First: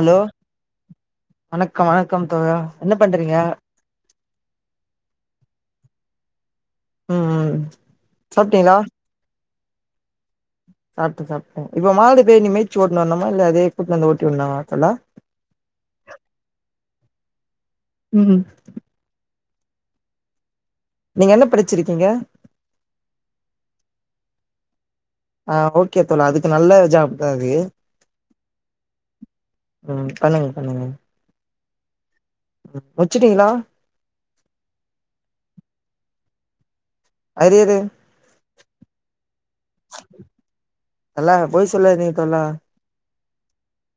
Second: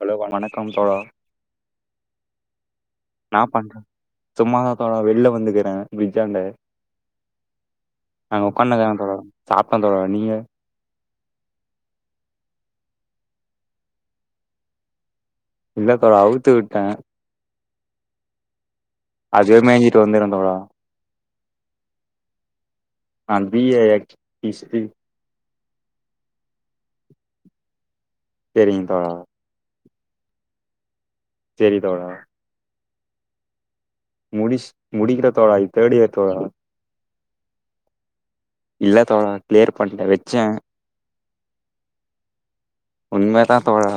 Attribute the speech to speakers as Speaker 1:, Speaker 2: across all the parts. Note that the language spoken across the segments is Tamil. Speaker 1: ஹலோ வணக்கம் தோழா
Speaker 2: வணக்கம் வணக்கம் தோழா என்ன பண்றீங்க
Speaker 1: நா பண்றே சும்மாதா தோழா வெளில வந்துக்கிறே ப்ரிஜ்ஜாண்ட
Speaker 2: ம் ம்
Speaker 1: நாங்க
Speaker 2: சாப்ட்டீங்களா
Speaker 1: உட்காண்டுருக்க தோழா சாப்ட்டான் தோழா நீங்க
Speaker 2: சாப்ட்டு சாப்ட்டு இப்ப மாடு பேய் நீ மேய்சு ஓட்டுன்னு வர்ண்ணுமா இல்ல அதே கூட்டட்டு வந்து ஓட்டி [unintelligible] தோழா
Speaker 1: இல்ல தோழா அவுத்து விட்டே
Speaker 2: ம்
Speaker 1: அதுவே மேயஞ்சட்டு வந்துடு தோழா
Speaker 2: நீங்க என்ன படிச்சிருக்கீங்க
Speaker 1: நா பி ஏ எக் ஹிஸ்ட்ரி
Speaker 2: ஆ ஓகே தோழா அதுக்கு நல்ல ஜாப் தா இது
Speaker 1: செரிங்க தோழா
Speaker 2: ம் பண்ணுங்க பண்ணுங்க
Speaker 1: செரி தோழா
Speaker 2: முச்சுட்டீங்களா
Speaker 1: முடிஸ் முடிக்கில தோழா இது தேட் இயர் தோழா
Speaker 2: ஆரியரு
Speaker 1: இல்ல தோழா கிளியர் பண்ணிட்டே வச்சே
Speaker 2: நல்லா பொய் சொல்லாதீங்க தோழா
Speaker 1: உண்ம தா தோழா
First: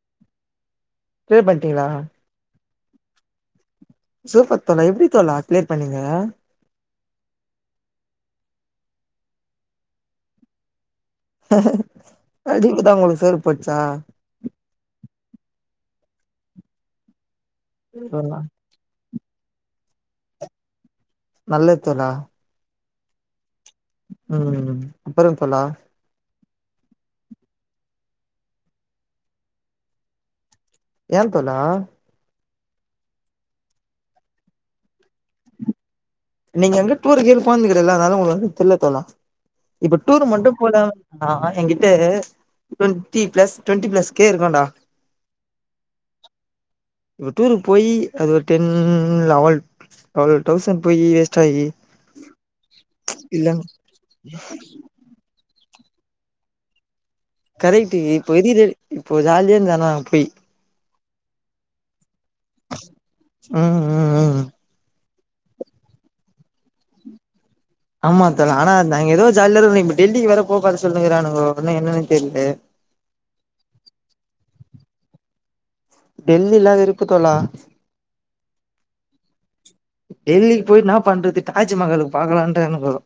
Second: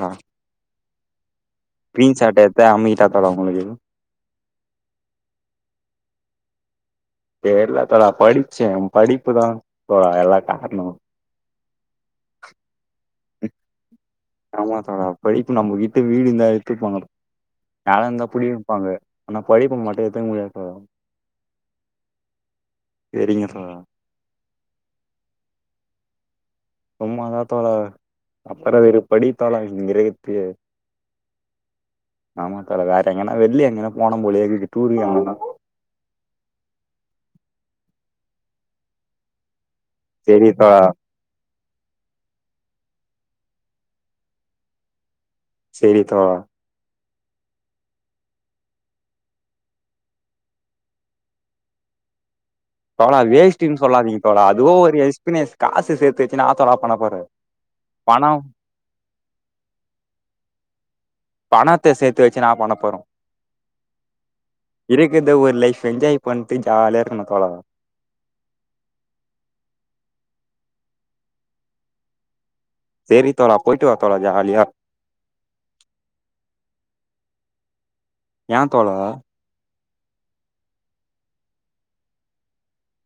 Speaker 2: கிளியர் பண்ணிட்டீங்களா
Speaker 1: ஸ்க்ரீன் ஷாட் எட்த்து அமீக்ட்டா தோழா உங்களுக்குது
Speaker 2: சூப்பர் தோழா எப்டி தோழா கிளியர் பண்ணீங்க
Speaker 1: தெர்ல தோழா படிச்சே படிப்புதா தோழா எல்லா கார்ணோ
Speaker 2: படிப்புதா உங்களுக்கு சோறு போட்ச்சா
Speaker 1: ஆமா தோழா படிப்பு நம்மகிட்ட வீடு இருந்தா எடுத்துப்பாங்க நெல இருந்தா
Speaker 2: தோழா
Speaker 1: புடிங்கி பாங்க ஆனா படிப்ப மட்டு எத்துக்க முடியாது தோழா
Speaker 2: நல்ல தோழா
Speaker 1: செரிங்க தோழா
Speaker 2: ம் ம் அப்பறோ தோழா
Speaker 1: சும்மாதா தோழா அப்பறோ வெறுப்படி தோழா இங்கயிருகத்துக்கு
Speaker 2: ஏ தோழா
Speaker 1: ஆமா தோழா வேர எங்கனா வெள்ல எங்கனா போனு போலேயே இருக்கு டூருக்கு எங்கன்னா
Speaker 2: நீங்க வந்து டூரு கீரு போந்துகெடையாதுல்ல அதனால உங்களுக்கு வந்து தெர்ல தோழா இப்ப டூரு
Speaker 1: செரி
Speaker 2: மட்டு போனா
Speaker 1: தோழா
Speaker 2: ஆ எங்கிட்ட டொண்டிபிளஸ் டொண்ட்டிபிளஸ்க்கே இருக்குடா
Speaker 1: செரி தோழா
Speaker 2: ஒரு டூருக்கு போய்யி அது ஒரு டென் லெவல் டுவெல் தௌசண்ட் போய்யி வேஸ்டாகி
Speaker 1: தோழா வேஷ்ட்டின்னு சொல்லாதீங்க தோழா அதுவு ஒரு எக்ஸ்பீரியன்ஸ் காசு சேத்து வெச்சின ஏன்னா தோழா பண்ண பாரு
Speaker 2: கரெக்ட்டி இப்போ எது இப்போ ஜாலியே இருந்தா நா போய்
Speaker 1: பணத்த சேத்து வெச்சு நா பண்ண போறோ
Speaker 2: ம் ம் ம்
Speaker 1: இருக்கற்து ஒரு லைஃப் என்ஜாய் பண்ணிட்டு ஜாலியா இருக்கணு தோழா
Speaker 2: ஆமா ஆனா நாங்க ஏதோ ஜாலிய இருக்குரோ இப்ப டெல்லிக்கு வேற போகாத சொல்லுங்கிறானனுங்க ஒன்னும் என்னன்னு தெர்ல
Speaker 1: செரி தோழா போய்ட்டு வா தோழா ஜாலியா
Speaker 2: டெல்லில்ல இருக்கு தோழா
Speaker 1: ஏ தோழா
Speaker 2: டெல்லிக்கு போயிட் நா பண்றது தாஜ்மகாலுக்கு பாக்கலான்னுட்டு நின்னுங்குறோம்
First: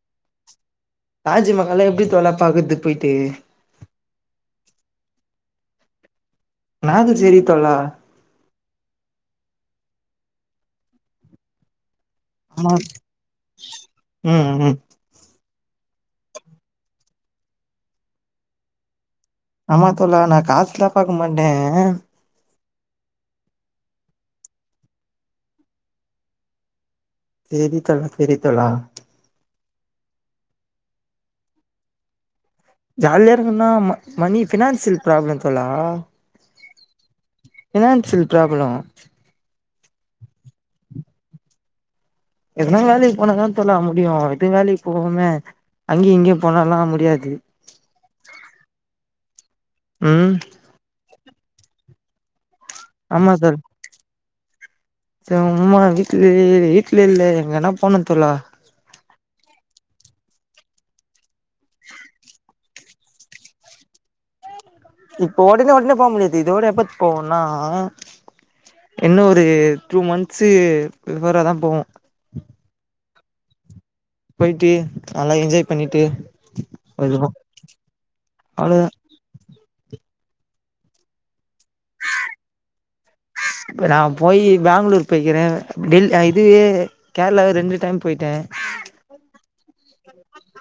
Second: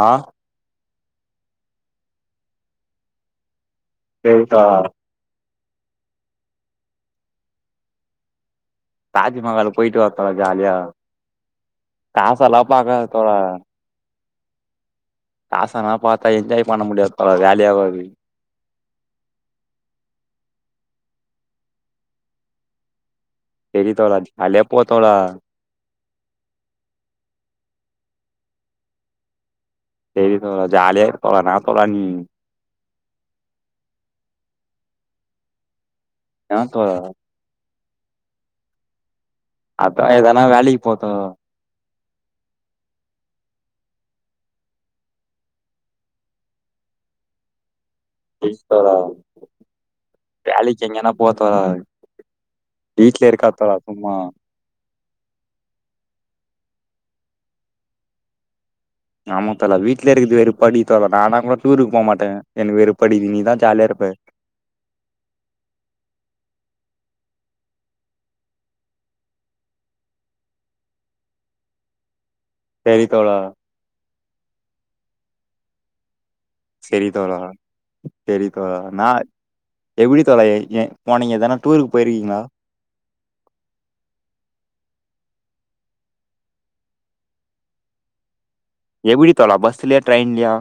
Speaker 1: ஆ
Speaker 2: தாஜ்ஜிமகஹால்ல எப்டி தோழா பாக்குறது போயிட்டு
Speaker 1: போய்ட்டா
Speaker 2: நானும் செரி தோழா
Speaker 1: தாஜ்மகாலுக்கு போயிட்டு வா தோழா ஜாலியா காசெல்லாம்
Speaker 2: ஆமா
Speaker 1: பாக்காத தோழா
Speaker 2: ம் ஹூம்
Speaker 1: காசனா பாத்தா என்ஜாய் பண்ண முடியாது பா வேலையே ஆவாது
Speaker 2: ஆமா தோழா நான் காசுல்ல பாக்கமாட்டே
Speaker 1: செரித்தோழா ஜாலியா போத்தோழா
Speaker 2: செரித்தோழா செரித்தோழா
Speaker 1: செரி தோழா ஜாலியா போலாம் இன்ன தோழா நீ
Speaker 2: ஜாலியா இருக்குன்னா மணி பினான்சியல் ப்ராப்ளம் தோழா
Speaker 1: யா தோழா
Speaker 2: பினான்சியல் ப்ராப்ளம்
Speaker 1: அப்போ எதனா வேலக்கி போத்தோ
Speaker 2: எதனா வேலைக்கு போனாதான தோழா முடியும் எது வேலைக்கு போகோமே அங்கிய இங்கயும் போனால்லாம் முடியாது
Speaker 1: செரி தோழா
Speaker 2: ம்
Speaker 1: வேலைக்கு எங்கன்னா போ தோழா வீட்ல
Speaker 2: ஆமா தோழ்
Speaker 1: இருக்காத் தோழா சும்மா
Speaker 2: சும்மா வீட்லே வீட்லே இல்ல எங்கன்னா போனும் தோழா
Speaker 1: ஆமா தோழா வீட்லே இருக்குறது வெறுப்படிகுது தோழா நான்னா கூட டூருக்கு போ மாட்டே எனக்கு வெறுப்படி நீதான் ஜாலியா இருப்ப
Speaker 2: இப்ப ஒடனே ஒடனே போக முடியாது இதோட எப்பத் போவோனா இன்னும் ஒரு டூ மந்த்ஸ் பிஃபோராதா தான் போவோம்
Speaker 1: சரி தோழா
Speaker 2: போயிட்டு நல்லா என்ஜாய் பண்ணிட்டு
Speaker 1: செரி
Speaker 2: வருவோ
Speaker 1: தோழா செரி தோழா
Speaker 2: அவ்ளோதா
Speaker 1: நா எப்டி தோழா ஏன் போனீங்க எதானா டூருக்கு போயிருக்கீங்களா
Speaker 2: இப்ப நா போய் பேங்களூர் போய்கிற டெல் இதுவே கேரளாவே ரெண்டு டைம் போயிட்டே
Speaker 1: எப்படித் தோழா பஸ்லயா ட்ரெயின்லயா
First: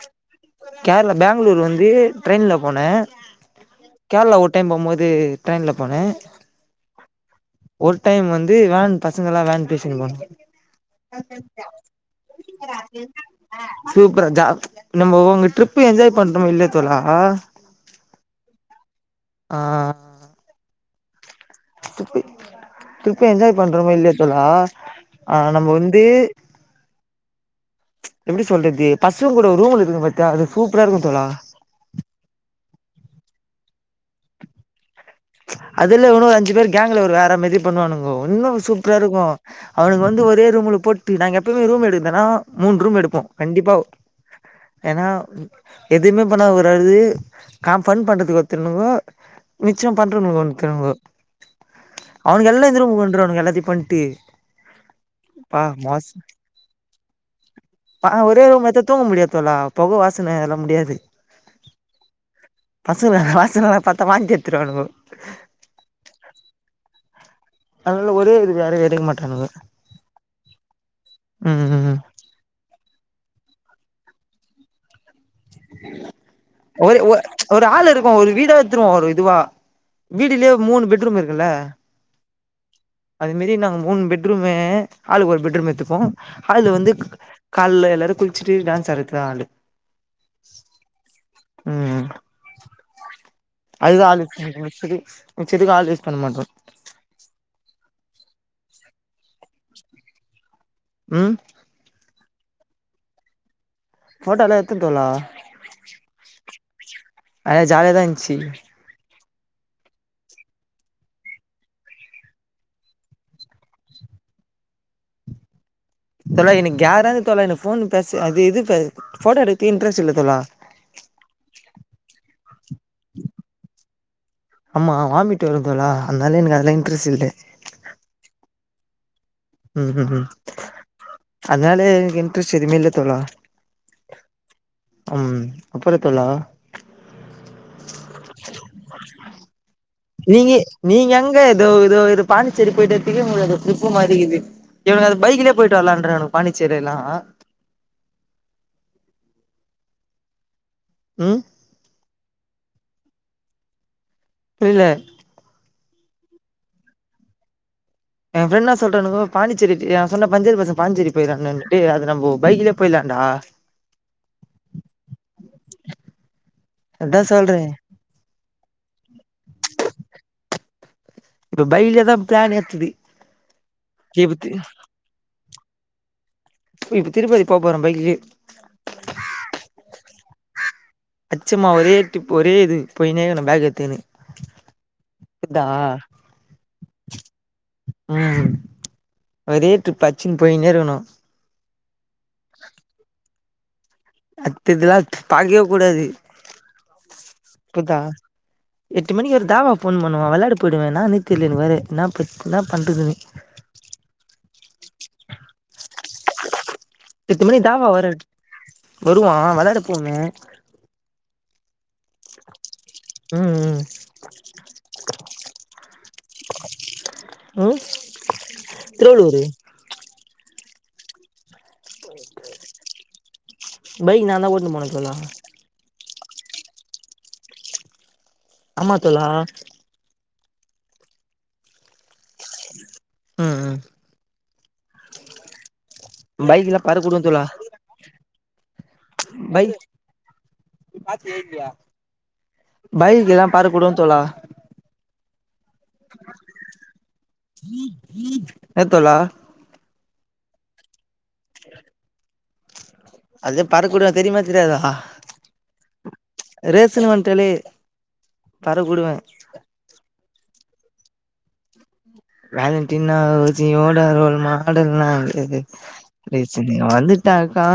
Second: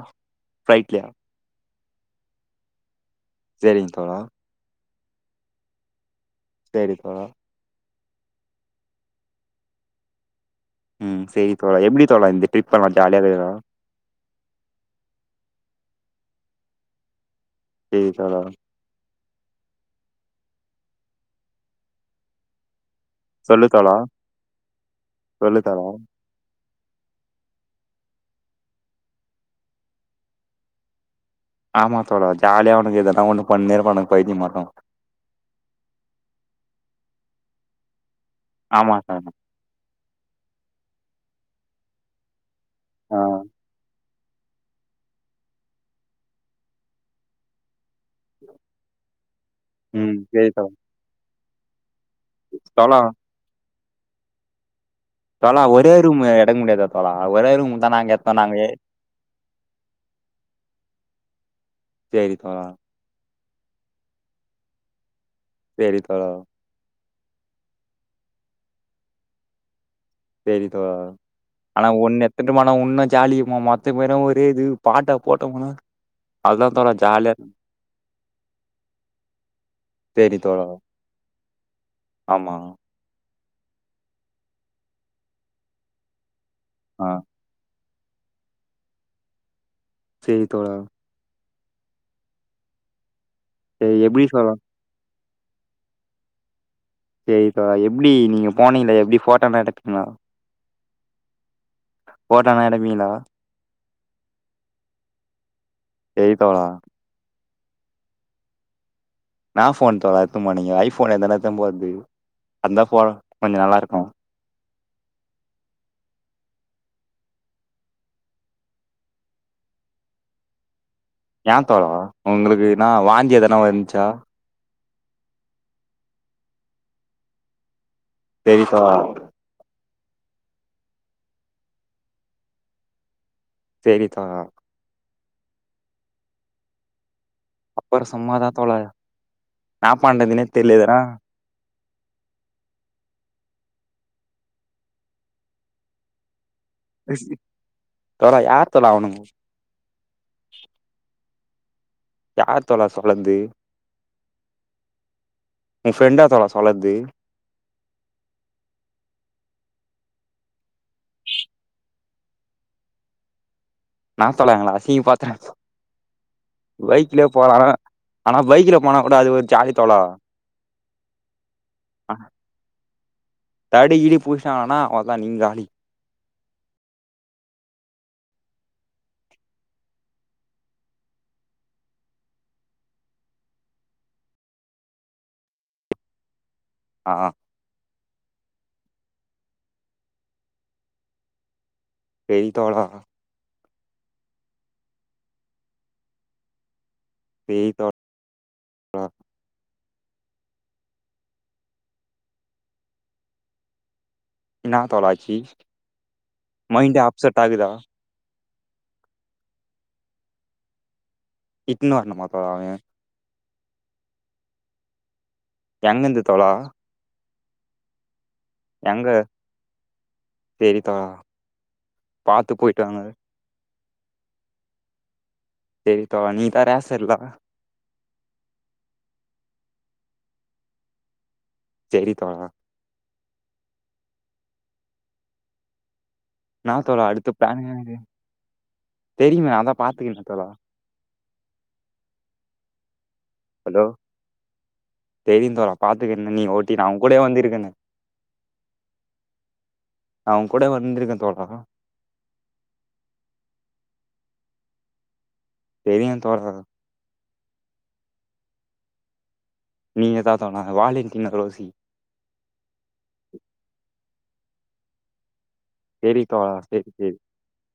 Speaker 1: ஃப்ளைட்லயா
Speaker 2: கேரளா பேங்களூர் வந்து ட்ரெயின்ல போனே
Speaker 1: செரிங்க தோழா
Speaker 2: கேரளா ஒட் டைம் போம்போது ட்ரெயின்லா போனேன்
Speaker 1: சரி தோழா
Speaker 2: ஒரு டைம் வந்து வேன் பசங்கல்லாம் வேன் பேசின்னு போணும்
Speaker 1: ம் சரி தோழா எப்படி தோழா இந்த ட்ரிப் பெல்லாம் ஜாலியா கக்குதா
Speaker 2: சூப்பரா ஜா நம்ப உங்க ட்ரிப் என்ஜாய் பண்றோமா இல்லையா தோழா
Speaker 1: சரி தோழா
Speaker 2: ஆஹ திருப்பி திருப்பி என்ஜாய் பண்றோமோ இல்லையா தோழா ஆஹ்
Speaker 1: சொல்லு
Speaker 2: நம்ம
Speaker 1: தோழா
Speaker 2: வந்து எப்படி சொல்றது பசங்க கூட ஒரு ரூம்ல இருக்குது பாத்தியா அது சூப்பரா இருக்கும் தோழா
Speaker 1: ஆமா தோழா ஜாலியா அவனுக எதனா ஒண்ணு பண்னேருப்பானுக பயத்தியமாட்டோம்
Speaker 2: அதுல இவனுங்க ஒரு அஞ்சு பேர் கேங்க்ல ஒரு வேற மாரி பண்ணுவானுங்கோ இன்னும்
Speaker 1: ஆமா
Speaker 2: சூப்பரா
Speaker 1: தோழா
Speaker 2: இருக்கும் அவனுக்கு வந்து ஒரே ரூம்ல போட்டு நாங்க எப்பயுமே ரூம் எடுக்கர்ந்தனா மூன் ரூம்
Speaker 1: ஆ
Speaker 2: எடுப்போம் கண்டிப்பா ஏன்னா எதுவுமே பண்ணா ஒருது நா ஃபண்ட் பண்றதுக்கு ஒருத்தங்கோ மிச்ச
Speaker 1: ம்
Speaker 2: பண்ற
Speaker 1: சேரி தோழா
Speaker 2: ஒருத்தவனுங்கோ அவனுங்க எல்லாம் இந்த ரூம்க்கு வந்துருவானுங்க எல்லாத்தயு பண்ட்டு
Speaker 1: தல
Speaker 2: பா
Speaker 1: ஒரே
Speaker 2: மாஸ்
Speaker 1: ரூம் எடுக்க முடியாதா தல ஒரே ரூம் தா
Speaker 2: பா
Speaker 1: நாங்க எத்தோம்
Speaker 2: ஒரே
Speaker 1: நாங்க
Speaker 2: ரூம் எத்தா தூங்க முடியாது தோழா பொக வாசன அதல்லா முடியாது
Speaker 1: சேரி தோழா
Speaker 2: பசங்கோ வாசனைல்லா பார்த்தா வாந்தி எடுத்துருவானுங்கோ
Speaker 1: சேரி தோழா
Speaker 2: அதனால ஒரே இது வேற எடுக்க மாட்டானுங்க
Speaker 1: சேரி தோழா
Speaker 2: ம் ம்
Speaker 1: ஆனா
Speaker 2: ம்
Speaker 1: ஒன்னு எத்துட்டுவானா ஒண்ணும் ஜாலி மொத்த பேரும் ஒரே இது பாட்ட போட்டும் வனா
Speaker 2: ஒரு ஓர் ஆள் இருக்கும் ஒரு வீடா எத்துருவோம் ஒரு இதுவா
Speaker 1: சேரி
Speaker 2: வீடிலேயே
Speaker 1: தோழா
Speaker 2: மூணு பெட்ரூம் இருக்குல்ல
Speaker 1: ஆமா
Speaker 2: அது மேரி நாங்க மூணு பெட்ரூமு ஆலுக்கு ஒரு பெட்ரூம் எத்துப்போம் ஹால் வந்து
Speaker 1: ஆ
Speaker 2: கால்ல எல்லாரும் குளிச்சுட்டு டான்ஸ் ஆடுறதுக்கு தா ஹாளு
Speaker 1: சேரி தோழா
Speaker 2: ம்
Speaker 1: சேரி
Speaker 2: அதுதா அது
Speaker 1: எப்டி தோழா
Speaker 2: ஃப்ரீ மிச்சத்துக்கு ஆள் யூஸ் பண்ண மாட்டோம்
Speaker 1: சேரி தோழா எப்டி நீங்க போனீங்களே எப்டி போட்டோ லா எடுத்துங்கிளா
Speaker 2: ம்
Speaker 1: போட்டோலா எடுப்பிங்களா
Speaker 2: போட்டோலா எத்த தோழா
Speaker 1: சேரி தோழா
Speaker 2: ஆனா ஜாலியாதா இன்ச்சி
Speaker 1: என்னா போன் தோழா எத்துபோனீங்க ஐபோன் எதுனா எடுத்துனு போறது அந்த போன் கொஞ்சம் நல்லா இருக்கும்
Speaker 2: தோழா எனக்கு கேரா இருக்கு தோழா எனக்கு போன் பேச அது இது போட்டோ எடுக்க இன்டரெஸ்ட் இல்ல தோழா
Speaker 1: ஏன் தோழா உங்களுக்கு ஏனா வாந்தி எதனா வந்த்ச்சா
Speaker 2: ஆமா வாமிட் வருந் தோழா அதனால எனக்கு அதுல இன்ட்ரெஸ்ட் இல்ல
Speaker 1: சேரிப்பா
Speaker 2: ம் ம் ம் அதனால எனக்கு இன்ட்ரெஸ்ட் எதுமே இல்ல தோழா
Speaker 1: சேரி தோழா
Speaker 2: ம் அப்பற தோழா
Speaker 1: அப்பற சும்மாதா தோழா என்னா பண்றதுனே தெர்லங்கிற
Speaker 2: ஏதோ இதோ இதோ இது பாண்டிச்சேரி போய்ட்டு வரதுக்கே உங்களுக்கு டிரிப்பு மாரி இருக்கு இவனுங்க அது பைக்லயே போயிட்டு வர்லான்றானுங்க பாண்டிச்சேரில்லாம்
Speaker 1: தல யார் தல அவனுங்க
Speaker 2: ம்
Speaker 1: யார் தல சொலந்து
Speaker 2: புரில
Speaker 1: உன் ஃப்ரெண்டா தோழா சொலந்து
Speaker 2: என் ஃப்ரெண்டு என் சொல்ட்டானுங்கோ பாண்டிச்சேரி என் சொன்ன பஞ்சேரி பசங்க பாண்டிச்சேரி போயிட்லான்னுட்டு அது நம்ப பைக்லயே போயலான்டா
Speaker 1: என்னா தோழா எங்கள அசிங் பாத்த,
Speaker 2: அதா
Speaker 1: பைக்லயே
Speaker 2: சொல்றே
Speaker 1: போனாலு ஆனா பைக்ல போனா கூட அது ஒரு ஜாலி தோழா
Speaker 2: இப்ப பைக்லயே
Speaker 1: ஆ,
Speaker 2: தா பிளான் ஏத்துது
Speaker 1: தடி கிடி
Speaker 2: இப்ப தி
Speaker 1: புடிச்சிட்டாங்கனா அ ள்ளதா நீங்க காலி
Speaker 2: இப்ப திருப்பதி போப்போறே பைக்லயே அடிச்சமா ஒரே டிப் ஒரே இது போயினே இருக்கனு பேக் எத்துகினு க்தா
Speaker 1: ஆ
Speaker 2: ம், ஒரே டிரிப் அடிச்சுனு போயின்னே இருக்கணு
Speaker 1: செரி தோழா
Speaker 2: அடுத்த இதுலா பாக்கவே கூடாது
Speaker 1: சேரி தோழா
Speaker 2: புரிதா எட்டு மணிக்கு ஒரு தாவா ஃபோன் பண்ணுவா விளாட போயிடுவே என்னானே தெரில எனக்கு வேற என்ன ப என்னா பண்றதுன்னு
Speaker 1: என்னா தோழி ஆச்சி மைண்ட் அப்செட்டா இருக்குதா
Speaker 2: பவர விட் வருவா வெளாடப்போனு
Speaker 1: இட்ன்னு வருனுமா
Speaker 2: ம், ம்
Speaker 1: எங்கந்து தோழா
Speaker 2: ம்
Speaker 1: எங்க
Speaker 2: திருவள்ளூரு
Speaker 1: சேரி தோழா பாத்து போயிட்டு வாங்க
Speaker 2: பைக் நான்தா ஓட்டுனு போன தோழா
Speaker 1: சேரி தோழா நீ தர செல்லா
Speaker 2: ஆமா தோழா
Speaker 1: சேரி தோழா
Speaker 2: ம், ம்
Speaker 1: என்னா
Speaker 2: பைக்லா
Speaker 1: தோழா
Speaker 2: பறக்க உடுவே
Speaker 1: அடுத்த பிளானு தெரியுமே அதா பாத்துகிறனே தோழா
Speaker 2: பாத்து ஓட்டுவியா, பைக்கு எல்லா பறக்க
Speaker 1: ஹலோ
Speaker 2: வுடுவ தோழா
Speaker 1: தெரியு தோழா பாத்துக்கிறனே நீ ஓட்டி நா உங் கூடவே வந்திருக்கனே
Speaker 2: என்ன தோழா
Speaker 1: நா உங் கூட வந்திருக்கே தோழா
Speaker 2: அது பறக்கவுடுவ தெரியுமா தெரியாதா
Speaker 1: தெரியு தோழா
Speaker 2: ஸ்சுனு வந்ட்டாலே பறக்கவுடுவே
Speaker 1: நீங்கதா தோழா வாலேண்டினா ரோஸி
Speaker 2: வாலண்டினோ ரோஸியோட ரோல் மாடல்லா கடையாது
Speaker 1: சேரி தோழா
Speaker 2: ரேஸிங்னு
Speaker 1: சேரி சேரி
Speaker 2: வந்துட்டாக்கா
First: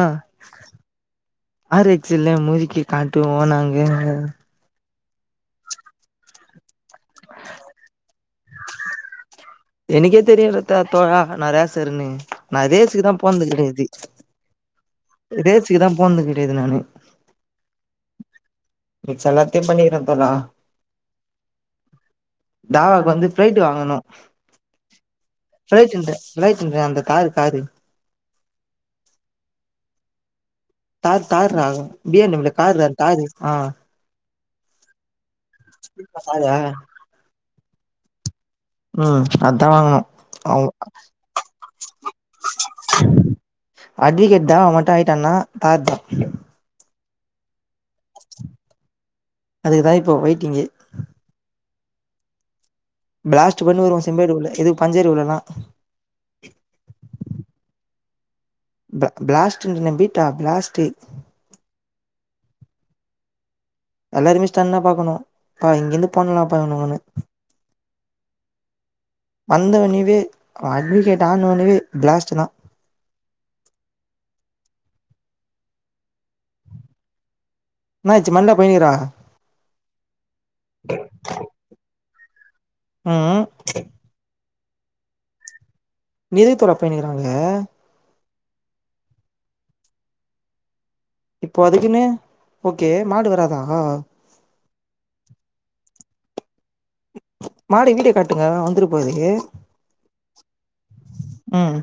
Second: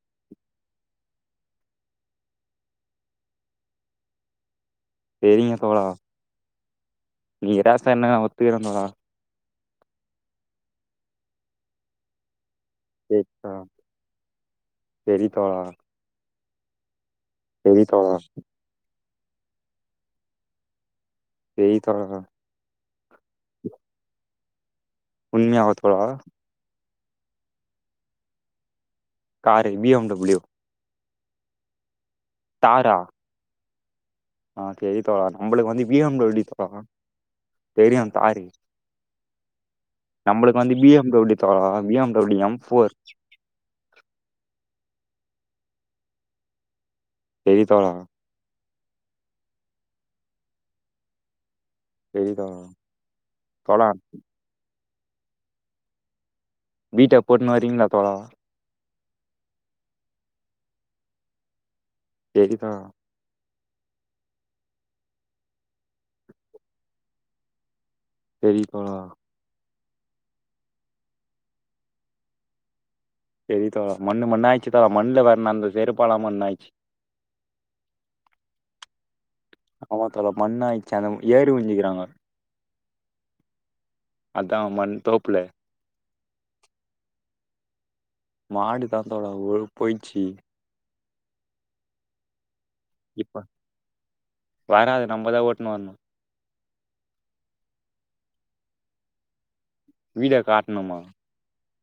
Speaker 2: ஆர் எக்ஸ்லே முருக்கி காட்டுவோ நாங்க
Speaker 1: தெரியு தோழா நீ ரேஸ்ஸர்னு நா ஒத்துகிறே தோழா
Speaker 2: எனக்கே தெரியு ரத்த தோழா நா ரேஸ்ஸர்னு நா ரேஸ் க்குதா
Speaker 1: சேரி
Speaker 2: போனது
Speaker 1: தோழா
Speaker 2: கெடையாது
Speaker 1: சேரி தோழா
Speaker 2: ரேஸ்க்குதா போனது கெடையாது நானு
Speaker 1: செரி தோழா
Speaker 2: மிச்ச எல்லாத்தையு பண்ணக்கிற தோழா
Speaker 1: சேரி தோழா
Speaker 2: தாவாக்கு வந்து பிளைட்டு வாங்கணு,
Speaker 1: உண்மையாவா
Speaker 2: பிளைட்
Speaker 1: தோழா
Speaker 2: இந்த பிளைட் இந்த அந்த தாரு car
Speaker 1: car B M W
Speaker 2: car கார்ரா பி எம் டபுள்யு கார்ரா அது காரு ஆ
Speaker 1: அ செரி தோழா நம்பளுக்கு வந்து பி எம் டபுள்யு
Speaker 2: தாரா
Speaker 1: தா தெரியு காரு
Speaker 2: ம் அதா வாங்கணு
Speaker 1: நம்பளுக்கு
Speaker 2: அவ
Speaker 1: வந்து B M B M W தாடா B M W M four
Speaker 2: advocate தா அவ மட்டு ஆயிட்டனா கார் தா
Speaker 1: [unintelligible]
Speaker 2: அதுக்கு தா இப்போ வெயிட்டிங்கு
Speaker 1: செரிதா
Speaker 2: பிளாஸ்ட்டு பண்ணுவாரு ஒ சிம்பேடு உள்ள எது பஞ்சேரு [unintelligible]
Speaker 1: வீட்ட போட்டுனு வரீங்ளா தோழா
Speaker 2: ப்ளா பிளாஸ்ட்டு ன்று நம்பிட்டா பிளாஸ்ட்டு
Speaker 1: செரிதா
Speaker 2: எல்லாருமே ஸ்டன்னா பாக்கணு பா இங்கெந்து போணலாம்ப்பான்ன ஒன்னு
Speaker 1: செரிப்பா
Speaker 2: வந்தவெனவே அட்வகேட் ஆனொவனொவே பிளாஸ்ட்டு தா
Speaker 1: செரி தா மண்ணு மண்ணா ஆய்ச்சு தா மண்ணுல வற்ணா அந்த செருப்பலா மண் ஆயிச்சு
Speaker 2: என்னாச்சு மண்ல போய்னுக்றா
Speaker 1: ஆமா தோழா மண்ண ஆய்ச்சு அங்க ஏறி வுஞ்சிக்கிறாங்க
Speaker 2: ம்
Speaker 1: அதா மண் தோப்புல
Speaker 2: நிதித்தொற போயினுக்குறாங்க
Speaker 1: மாடு தாத்தோட ஓ போயிச்சு
Speaker 2: இப்போ அதுக்குன்னே ஓகே மாடு
Speaker 1: இப்ப
Speaker 2: வராதா
Speaker 1: வராது நம்பதா ஓட்டுன் வர்னு
Speaker 2: மாடு வீட்டெ காட்டுங்க வந்துட்டு போது
Speaker 1: வீட காட்ணுமா
Speaker 2: ம்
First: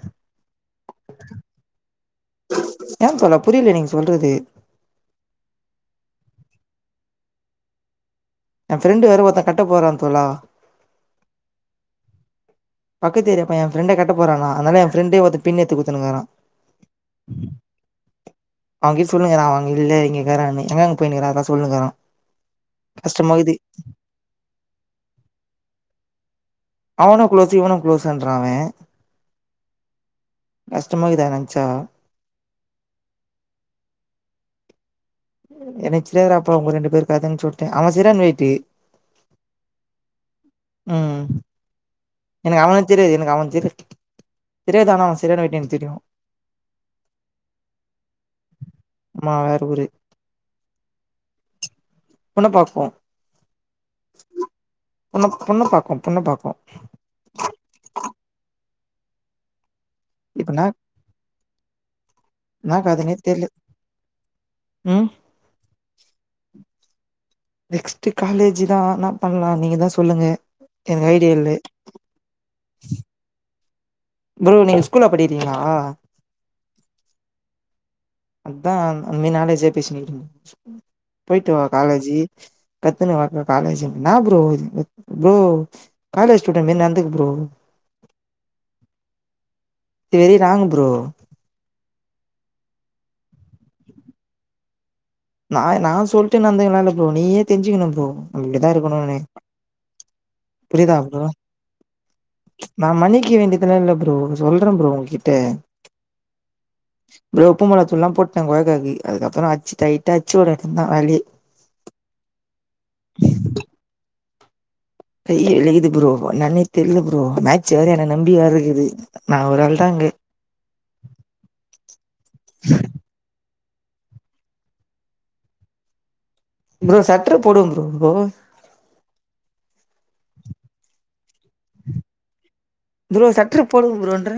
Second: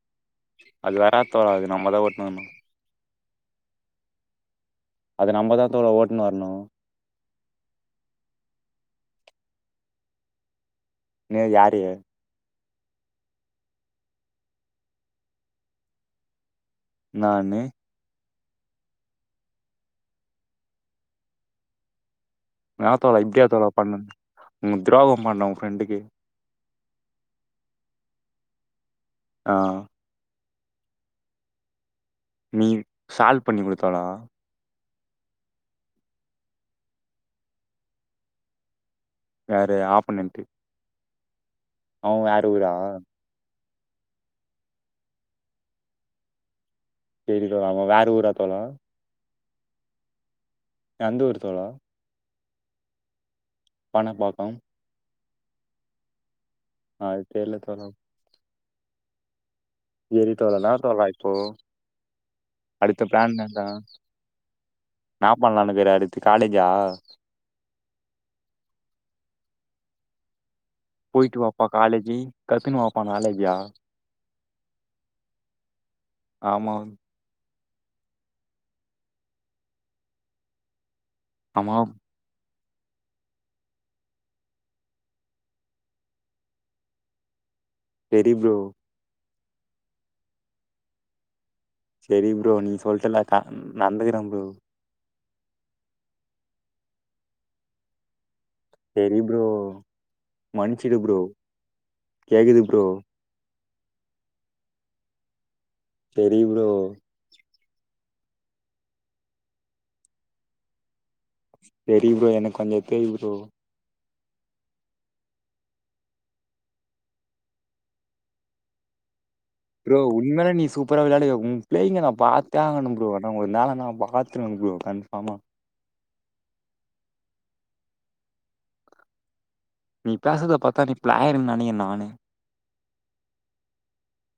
Speaker 1: அது வராத் தோழா நம்ம தா ஓட்னு வர்னொ
Speaker 2: ஏ தோழா புரியல நீங்க சொல்றது
Speaker 1: அத நம்மதா தோழா ஓட்னு வர்ணு
Speaker 2: என ஃப்ரெண்டு வேற ஒருத்த கட்ட போறா தோழா
Speaker 1: ம் யாரு
Speaker 2: பக்கத்து ஏரியா பையெ எ ஃப்ரண்டே கட்ட போறானா அத்னால எ ஃப்ரண்டே ஒருத்த பின் எத்து குட்த்துனுகுறா
Speaker 1: நானே
Speaker 2: அவுங்கிட் சொல்னுக்றா அவுங்க இல்ல இங்கேக்குறான்னு எங்க போயினுக்ற அத சொல்னுக்றா
Speaker 1: என்ன தோழா இப்டியா தோழா பண்ண உங்க துரோகொ பண்ண உங் ஃப்ரெண்டுக்கு
Speaker 2: அவனு குளோஸு இவனு குளோஸுன்றா அவெ
Speaker 1: ஆ
Speaker 2: கஷ்டமாகுது அத நென்ச்சா
Speaker 1: நீ சால்வ் பண்ணி குடு தோழா
Speaker 2: எனக் தெரியாதுடா அப்பா உங்க ரெண்டு பேரு கதன்னு சொல்ட்டே அவெ செறான வெயிட்டு
Speaker 1: யாரு ஆப்பணன்ட்டு
Speaker 2: ம் எனக்கு
Speaker 1: ஊரா
Speaker 2: அவன தெரியாது எனக்கு அவன தெரிய தெரியாது ஆனா அவெ சரியான வெயிட்னு எனக்கு தெரியு
Speaker 1: செரி தோழா அவெ வேற ஊரா தோழா
Speaker 2: ஆமா வேற ஊரு
Speaker 1: எந்த ஊர் தோழா
Speaker 2: ஒன்ன பாப்போ
Speaker 1: பண பாக்கும்
Speaker 2: உனுக் பொண்ணு பாக்கோ பொண்ணு பாக்கோ
Speaker 1: ஆ தெர்ல தோலம்
Speaker 2: இப்ப
Speaker 1: எறித்தோல
Speaker 2: என்னா
Speaker 1: நா தோலா இப்போ
Speaker 2: என்னா
Speaker 1: அடுத்த
Speaker 2: கதனே
Speaker 1: ப்லான்
Speaker 2: தெர்ல
Speaker 1: நேதான்
Speaker 2: ம்
Speaker 1: நா பண்ணலானுக்குற அடுத்து காலேஜா
Speaker 2: நெக்ஸ்ட்டு காலேஜி தா நா பண்லா நீங்க தா சொல்லுங்க எனக்கு ஐடியா
Speaker 1: போயட்டு
Speaker 2: இல்ல
Speaker 1: வாப்பா காலேஜி கத்துன்னு வாப்பா நாலேஜா
Speaker 2: ப்ரோ நீங்க ஸ்கூல்ல படிரீங்ளா
Speaker 1: ஆமாங்
Speaker 2: அத்தா அம்மே நாலேஜே பேசினிரும் போய்ட்டு வா
Speaker 1: ஆமா
Speaker 2: காலேஜி கத்துன்னு வாக்கா காலேஜுன் ன்னா ப்ரோ இத் அ ப்ரோ காலேஜ் ஸ்டூடன்மே நந்துக் bro
Speaker 1: very bro
Speaker 2: very wrong bro
Speaker 1: செரி ப்ரோ நீ சொல்ட்டல்ல கான் நந்துக்குறே ப்ரோ
Speaker 2: நாய் நா சொல்ட்டே நந்துக்களால்ல ப்ரோ நீயே தெஞ்சிக்கிணும் ப்ரோ அம்டிதா இருக்கணு நே
Speaker 1: செரி ப்ரோ
Speaker 2: புரிய்தா ப்ரோ
Speaker 1: கேக்குது ப்ரோ
Speaker 2: நா மன்னி க்கி வேண்டிய்துலா இல்ல ப்ரோ சொல்ற ப்ரோ உன்கிட்டே
Speaker 1: தெரி ப்ரோ
Speaker 2: ப்ரோ உப்பு மொளாத்தூள்லா போட்டே கொய்க்காக்கி அதுக்கப்பறோ அச்சி டைட்டா அச்சுஓட எத்துன்னா வேலி
Speaker 1: வெரி ப்ரோ எனக் கொஞ்ச எத்தை ப்ரோ
Speaker 2: கைய எழையுது ப்ரோ நான்னே தெரில ப்ரோ மேட்ச் வேற என நம்பி வேருக்குது நா ஒராள்
Speaker 1: ப்ரோவ்ல் இன்மேல நீ சூப்பரா விளாடுக உ ப்ளைங்க நா பாத்தே ஆகணும் ப்ரோ என்னா ஒர் நாளனா பாத்ருன் ப்ரோ கன்ஃபார்மா
Speaker 2: ப்ரோ சட்ட்ரு போடுவம் ப்ரோ போ
Speaker 1: நீ பேசத பாத்தா நீ ப்ளாயி நனி நானு
Speaker 2: த்ரோ சட்ட்ரு போட்ல ப்ரோன்ற